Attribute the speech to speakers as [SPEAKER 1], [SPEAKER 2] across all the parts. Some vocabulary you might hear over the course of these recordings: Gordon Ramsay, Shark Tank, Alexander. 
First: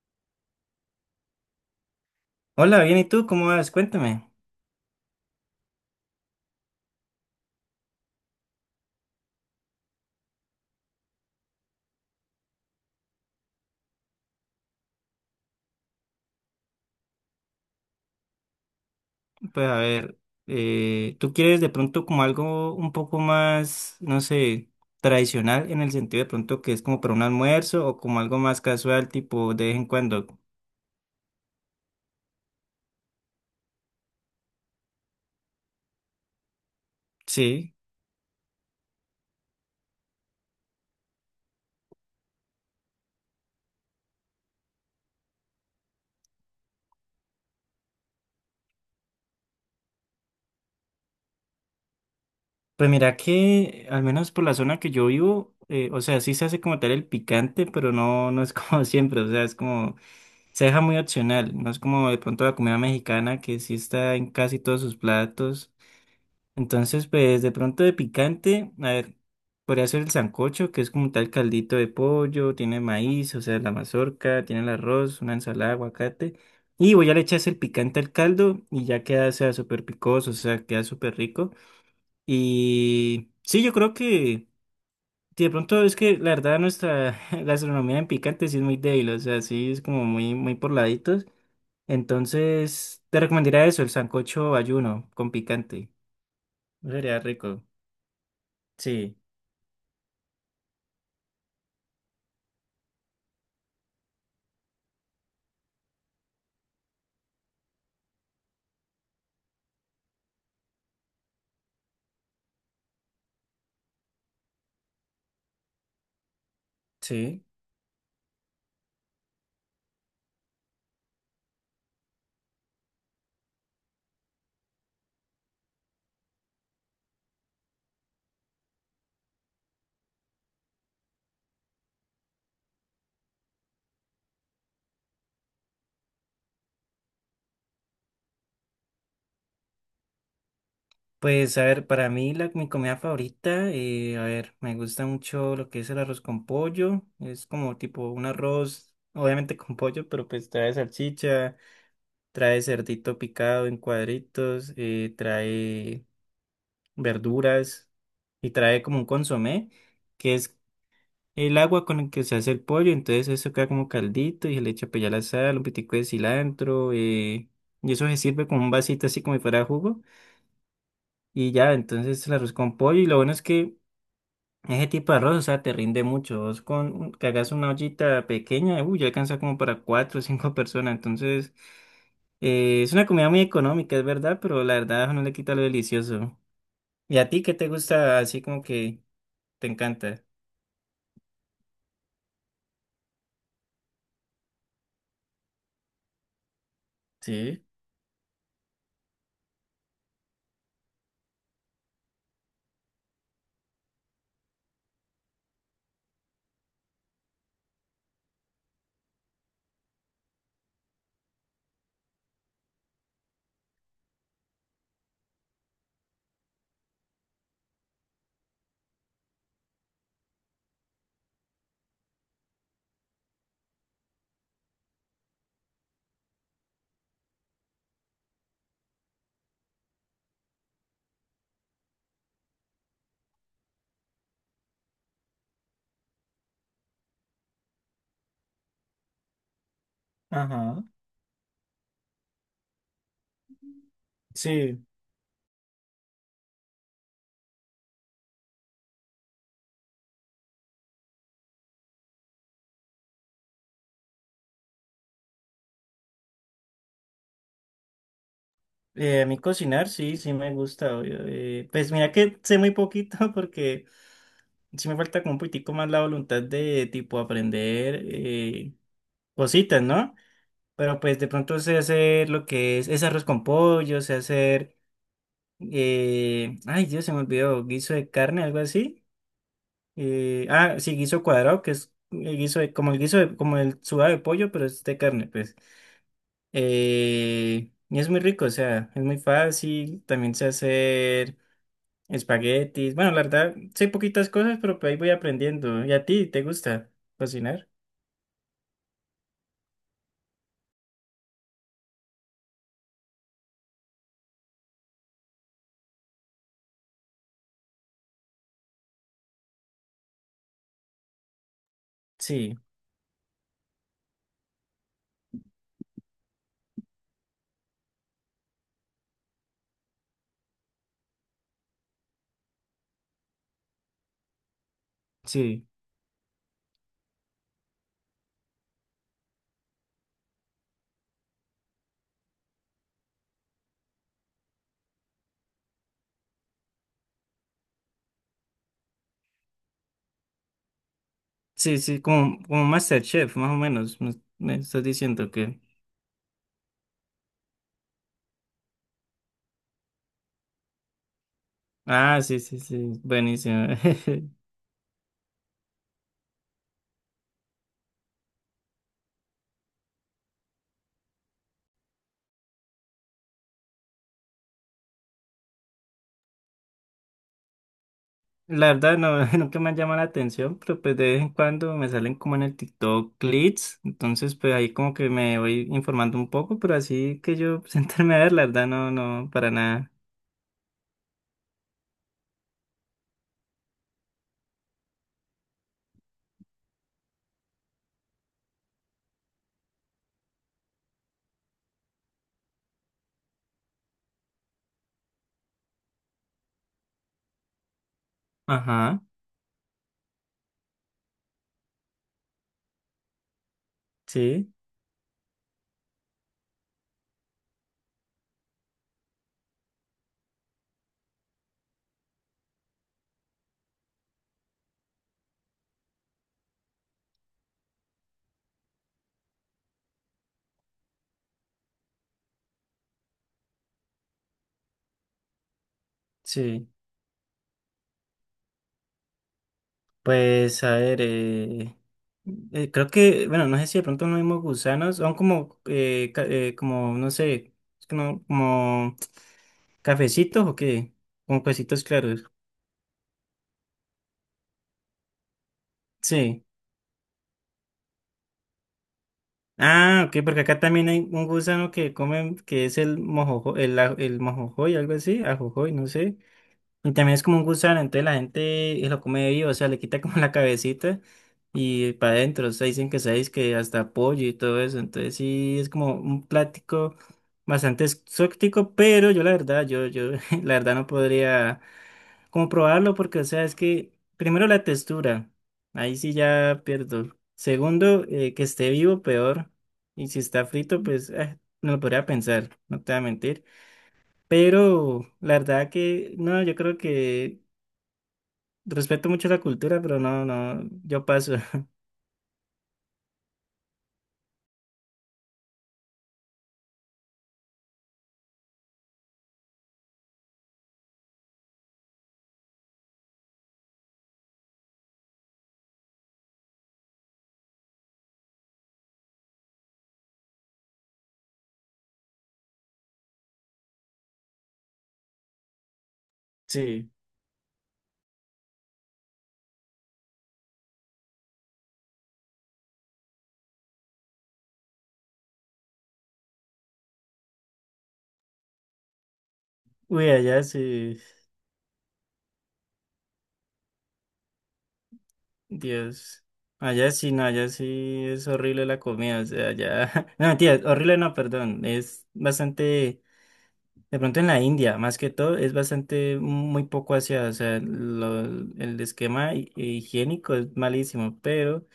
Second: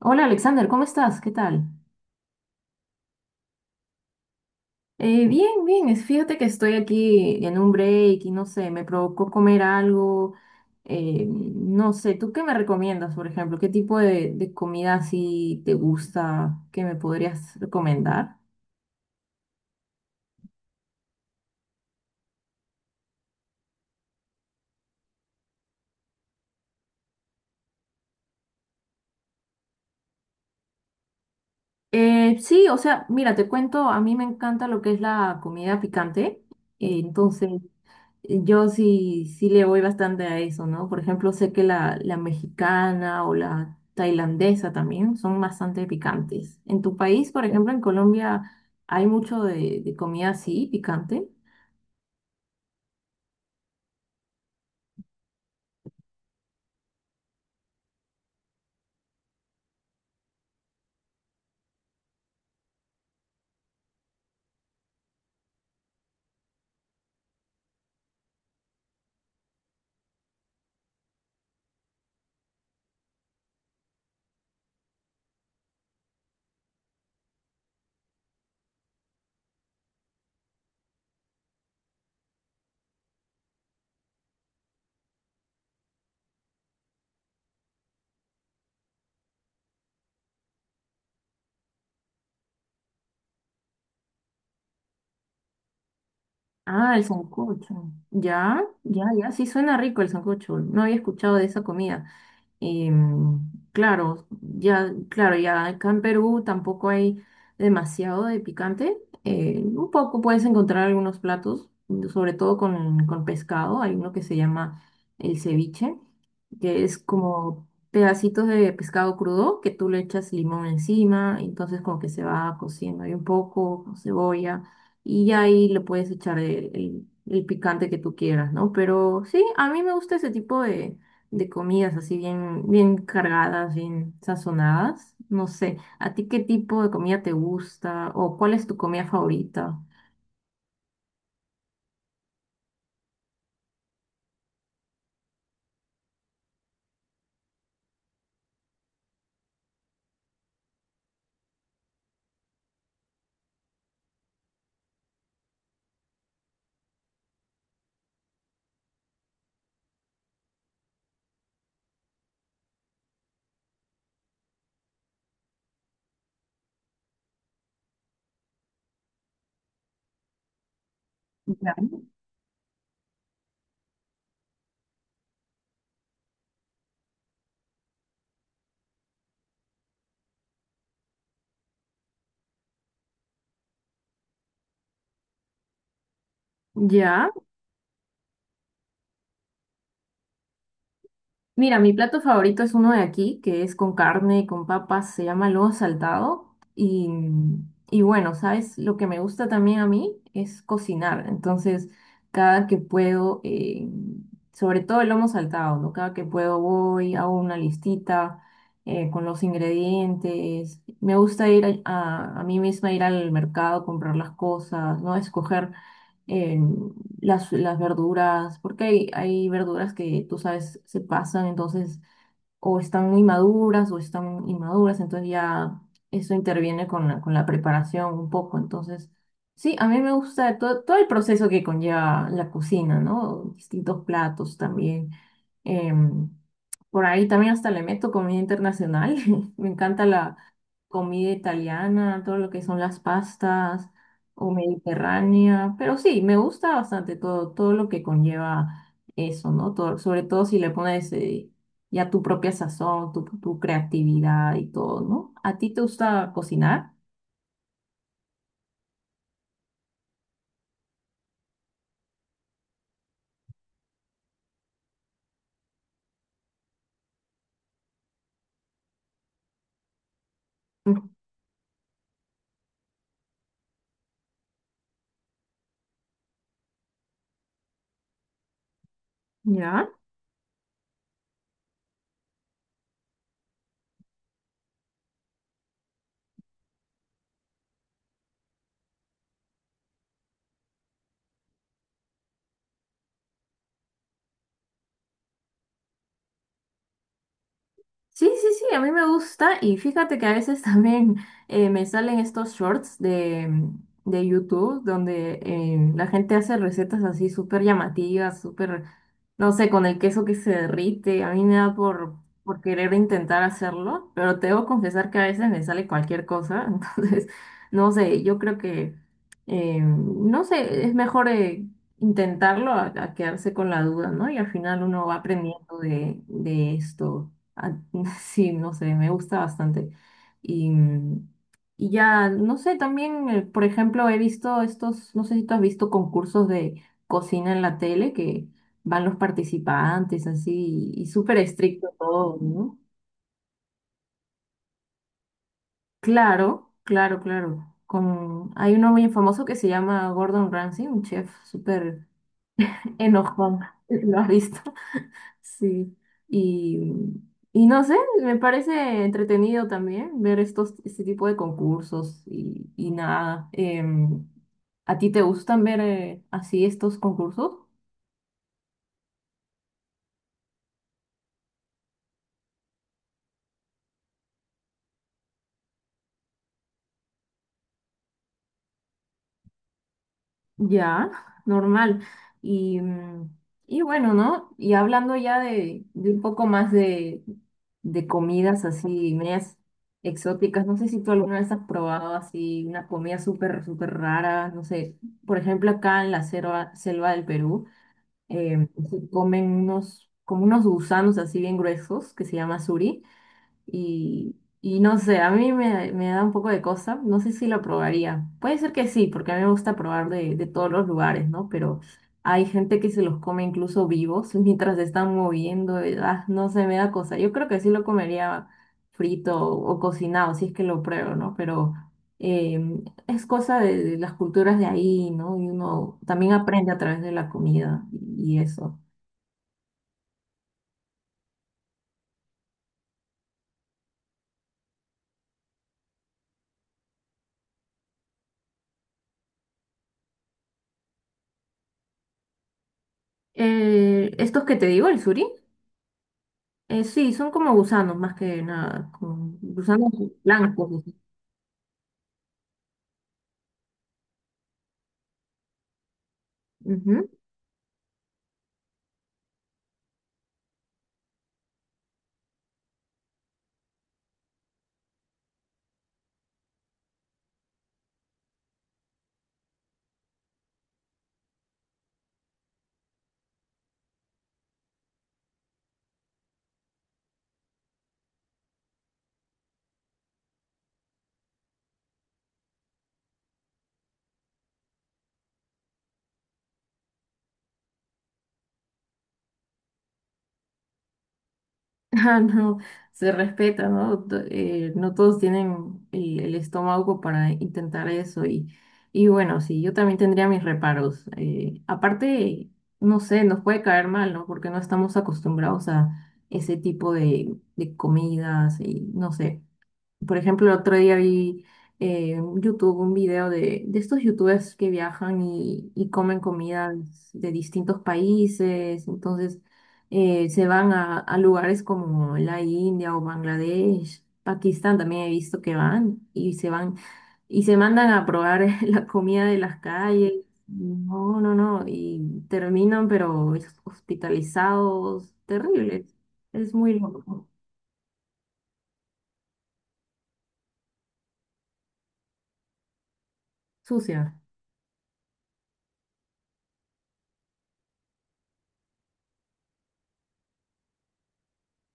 [SPEAKER 1] Hola Alexander, ¿cómo estás? ¿Qué tal?
[SPEAKER 2] Hola, bien, ¿y tú cómo vas? Cuéntame.
[SPEAKER 1] Bien, bien, fíjate que estoy aquí en un break y no sé, me provocó comer algo, no sé, ¿tú qué me recomiendas, por ejemplo? ¿Qué tipo de comida así te gusta que me podrías recomendar?
[SPEAKER 2] Pues a ver, ¿tú quieres de pronto como algo un poco más, no sé, tradicional en el sentido de pronto que es como para un almuerzo o como algo más casual, tipo de vez en cuando?
[SPEAKER 1] Sí, o sea, mira, te cuento, a mí me encanta lo que es la comida picante, entonces
[SPEAKER 2] Sí.
[SPEAKER 1] yo sí, sí le voy bastante a eso, ¿no? Por ejemplo, sé que la mexicana o la tailandesa también son bastante picantes. ¿En tu país, por ejemplo, en Colombia, hay mucho de comida así, picante?
[SPEAKER 2] Pues mira que, al menos por la zona que yo vivo, o sea, sí se hace como tal el picante, pero no es como siempre, o sea, es como, se deja muy opcional, no es como de pronto la comida mexicana que sí está en casi todos sus platos. Entonces, pues de pronto de picante, a ver, podría ser el sancocho, que es como tal caldito de pollo, tiene maíz, o sea, la mazorca, tiene el arroz, una ensalada, aguacate. Y voy a le echas el picante al caldo y ya queda, o sea, súper picoso, o sea, queda súper rico. Y sí, yo creo que sí, de pronto es que la verdad nuestra gastronomía en picante sí es muy débil, o sea, sí es como muy, muy por laditos. Entonces, te recomendaría eso, el sancocho ayuno con picante.
[SPEAKER 1] Ah, el
[SPEAKER 2] Sería rico.
[SPEAKER 1] sancocho. Ya, ya,
[SPEAKER 2] Sí.
[SPEAKER 1] ya, sí suena rico el sancocho. No había escuchado de esa comida. Y mm, claro, ya, claro, ya acá en Perú tampoco hay demasiado de picante. Un poco puedes encontrar algunos platos, sobre todo con, pescado. Hay uno que se llama el ceviche, que es
[SPEAKER 2] Sí,
[SPEAKER 1] como pedacitos de pescado crudo que tú le echas limón encima, entonces como que se va cociendo ahí un poco, con cebolla, y ya ahí le puedes echar el, el picante que tú quieras, ¿no? Pero sí, a mí me gusta ese tipo de comidas así bien, bien cargadas, bien sazonadas. No sé, ¿a ti qué tipo de comida te gusta o cuál es tu comida favorita?
[SPEAKER 2] pues a ver, para mí mi comida favorita, a ver, me gusta mucho lo que es el arroz con pollo, es como tipo un arroz, obviamente con pollo, pero pues trae salchicha, trae cerdito picado en cuadritos, trae verduras y trae como un consomé, que es el agua con el que se hace el pollo, entonces eso queda como caldito y se le echa pues ya la sal, un pitico de cilantro, y eso se sirve con un vasito así como si fuera jugo. Y ya,
[SPEAKER 1] Ya.
[SPEAKER 2] entonces el arroz con pollo. Y lo bueno es que ese tipo de arroz, o sea, te rinde mucho. Vos con que hagas una ollita pequeña, uy, ya alcanza como para cuatro o cinco personas. Entonces, es una comida muy económica, es verdad, pero la verdad no le quita lo delicioso. ¿Y a
[SPEAKER 1] ¿Ya?
[SPEAKER 2] ti qué te gusta así como que te encanta?
[SPEAKER 1] Mira, mi plato favorito es uno de aquí, que es con carne, con papas, se llama lomo saltado. Y,
[SPEAKER 2] Sí.
[SPEAKER 1] y bueno, ¿sabes? Lo que me gusta también a mí es cocinar. Entonces, cada que puedo, sobre todo el lomo saltado, ¿no? Cada que puedo voy, hago una listita con los ingredientes. Me gusta ir a mí misma ir al mercado, comprar las cosas, ¿no? Escoger. Eh, las verduras, porque hay verduras que tú sabes se pasan, entonces o están muy maduras o están inmaduras, entonces ya eso interviene con la preparación un poco. Entonces, sí, a mí me gusta todo, todo el proceso que conlleva la cocina, ¿no? Distintos platos también. Em, por ahí también hasta le meto comida internacional. Me encanta la
[SPEAKER 2] Ajá.
[SPEAKER 1] comida italiana, todo lo que son las pastas o
[SPEAKER 2] Sí.
[SPEAKER 1] mediterránea, pero sí, me gusta bastante todo, todo lo que conlleva eso, ¿no? Sobre todo si le pones ya tu propia sazón, tu creatividad y todo, ¿no? ¿A ti te gusta cocinar?
[SPEAKER 2] A mí cocinar, sí me gusta, obvio. Pues mira que sé muy poquito porque sí me falta como un poquitico más la voluntad de tipo aprender. Cositas, ¿no? Pero
[SPEAKER 1] Mm,
[SPEAKER 2] pues de pronto sé hacer lo que es arroz con pollo, sé hacer, ay Dios, se me olvidó, guiso de carne, algo así.
[SPEAKER 1] ¿ya?
[SPEAKER 2] Ah, sí, guiso cuadrado, que es el guiso de- como el como el sudado de pollo, pero es de carne, pues. Y es muy rico, o sea, es muy fácil, también sé hacer espaguetis. Bueno, la verdad, sé poquitas cosas, pero pues ahí voy aprendiendo. ¿Y a ti te gusta cocinar?
[SPEAKER 1] Sí, sí, sí, a mí me gusta y fíjate que a veces también me salen estos shorts de YouTube donde la gente hace recetas así súper llamativas, súper, no sé, con el queso que se derrite. A mí me da
[SPEAKER 2] Sí,
[SPEAKER 1] por querer intentar hacerlo, pero te debo confesar que a veces me sale cualquier cosa, entonces, no sé, yo creo que, no sé, es mejor intentarlo a quedarse con la duda, ¿no? Y al final uno va
[SPEAKER 2] sí.
[SPEAKER 1] aprendiendo de esto. Ah, sí, no sé, me gusta bastante. Y, mm, y ya, no sé, también, por ejemplo, he visto estos, no sé si tú has visto concursos de cocina en la tele que van los participantes así y, súper
[SPEAKER 2] Sí,
[SPEAKER 1] estricto
[SPEAKER 2] sí,
[SPEAKER 1] todo,
[SPEAKER 2] como, como
[SPEAKER 1] ¿no?
[SPEAKER 2] MasterChef, más o menos. Me estás diciendo que.
[SPEAKER 1] Claro, claro, claro. Con, hay uno muy famoso que se llama Gordon Ramsay, un chef súper
[SPEAKER 2] Ah, sí, sí, sí,
[SPEAKER 1] enojón.
[SPEAKER 2] buenísimo.
[SPEAKER 1] ¿Lo has visto? Sí, y, y no sé, me parece entretenido también ver estos, este tipo de concursos y nada. em, ¿A ti te gustan ver así estos concursos?
[SPEAKER 2] La verdad, no, nunca me han llamado la atención, pero pues de vez en cuando me salen como en el TikTok clips. Entonces, pues ahí como que me voy informando un poco, pero así que yo sentarme a ver, la verdad, no, no, para nada.
[SPEAKER 1] Ya, normal. Y, mm, y bueno, ¿no? Y hablando ya de un poco más de comidas así, medias exóticas, no sé si tú alguna vez has probado así una comida súper, súper rara, no sé, por ejemplo acá en la selva, selva del Perú. Eh,
[SPEAKER 2] Ajá,
[SPEAKER 1] se comen unos, como unos gusanos así bien gruesos que se llama suri.
[SPEAKER 2] sí,
[SPEAKER 1] Y no sé, a mí me, me da un poco de cosa. No sé si lo probaría. Puede ser que sí, porque a mí me gusta probar de todos los lugares, ¿no? Pero hay gente que se los come incluso vivos mientras se están moviendo. Y, ah, no sé, me da cosa. Yo creo que sí lo comería frito o cocinado, si es que lo pruebo, ¿no? Pero es cosa de las culturas de ahí, ¿no? Y uno también
[SPEAKER 2] sí.
[SPEAKER 1] aprende a través de la comida y eso.
[SPEAKER 2] Pues a ver, creo que, bueno, no sé si de pronto no mismos gusanos, son como, como, no sé, es que no, como. ¿Cafecitos o qué? Con huesitos claros.
[SPEAKER 1] Estos que te digo, el suri.
[SPEAKER 2] Sí.
[SPEAKER 1] Sí, son como gusanos más que nada, como gusanos
[SPEAKER 2] Ah, ok, porque acá
[SPEAKER 1] blancos.
[SPEAKER 2] también hay un gusano que comen, que es el mojojoy, el mojojoy, algo así, ajojoy, no sé. Y
[SPEAKER 1] Ujú.
[SPEAKER 2] también es como un gusano, entonces la gente lo come vivo, o sea, le quita como la cabecita y para adentro, o sea, dicen que sabéis que hasta pollo y todo eso, entonces sí es como un plático bastante exótico, pero yo la verdad, yo la verdad no podría como probarlo porque, o sea, es que primero la textura, ahí sí ya pierdo. Segundo, que esté vivo, peor. Y si está frito, pues no lo podría pensar, no te voy a mentir. Pero la verdad que, no, yo creo que respeto mucho la cultura, pero no, no, yo paso.
[SPEAKER 1] Ah, no, se respeta, ¿no? No todos tienen el estómago para intentar eso y bueno, sí, yo también tendría mis reparos. Aparte, no sé, nos puede caer mal, ¿no? Porque no estamos acostumbrados a ese tipo de comidas y no sé. Por ejemplo, el otro día vi en YouTube un video de estos youtubers que viajan y comen
[SPEAKER 2] Sí.
[SPEAKER 1] comidas de distintos países. Entonces, se van a lugares como la India o Bangladesh. Pakistán también he visto que van y se mandan a probar la comida de las
[SPEAKER 2] Uy,
[SPEAKER 1] calles.
[SPEAKER 2] allá sí.
[SPEAKER 1] No, no, no. Y terminan, pero hospitalizados, terribles.
[SPEAKER 2] Dios.
[SPEAKER 1] Es muy
[SPEAKER 2] Allá sí, no,
[SPEAKER 1] loco.
[SPEAKER 2] allá sí es horrible la comida, o sea, allá... No, mentira, horrible no, perdón, es bastante... De pronto
[SPEAKER 1] Sucia.
[SPEAKER 2] en la India, más que todo, es bastante muy poco hacia, o sea, el esquema higiénico es malísimo, pero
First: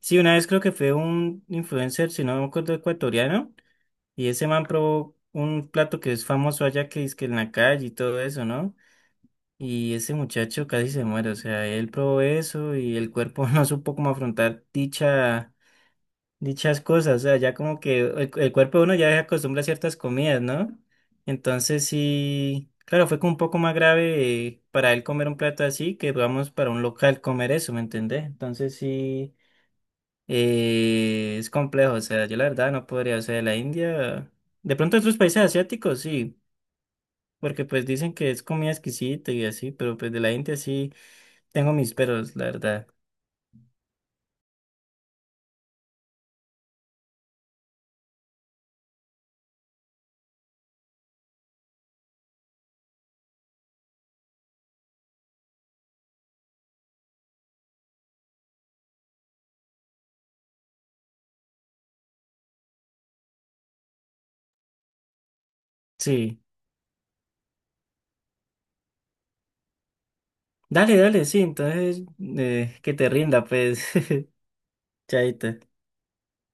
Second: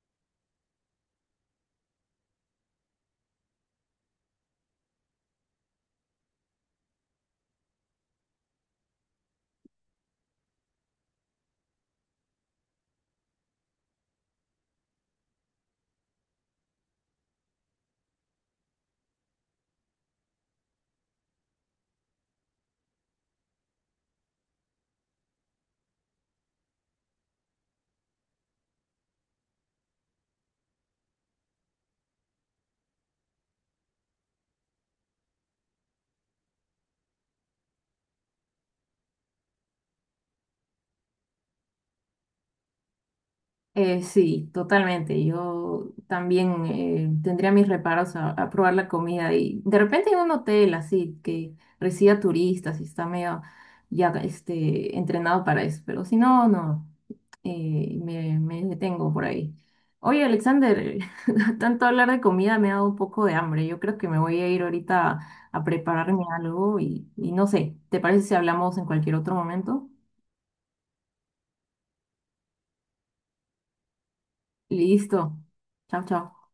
[SPEAKER 2] sí, una vez creo que fue un influencer, si no me acuerdo, ecuatoriano, y ese man probó un plato que es famoso allá que es que en la calle y todo eso, ¿no? Y ese muchacho casi se muere, o sea, él probó eso y el cuerpo no supo cómo afrontar dichas cosas, o sea, ya como que el cuerpo de uno ya se acostumbra a ciertas comidas, ¿no? Entonces sí, claro, fue como un poco más grave para él comer un plato así que, digamos, para un local comer eso, ¿me entendés? Entonces sí. Es complejo, o sea, yo la verdad no podría, o sea, la India, de pronto otros países asiáticos sí, porque pues dicen que es comida exquisita y así, pero pues de la India sí tengo mis peros, la verdad.
[SPEAKER 1] Sí, totalmente. Yo también tendría mis reparos a probar la comida y de repente en un hotel así que reciba turistas y está medio ya este, entrenado para eso, pero si no, no, me, me detengo por ahí. Oye, Alexander, tanto hablar de comida me ha dado un poco de hambre. Yo creo que me voy a ir ahorita a prepararme
[SPEAKER 2] Sí,
[SPEAKER 1] algo y no sé, ¿te parece si hablamos en cualquier otro momento?
[SPEAKER 2] dale, dale, sí, entonces que te rinda, pues,
[SPEAKER 1] Listo.
[SPEAKER 2] chaita.
[SPEAKER 1] Chao, chao.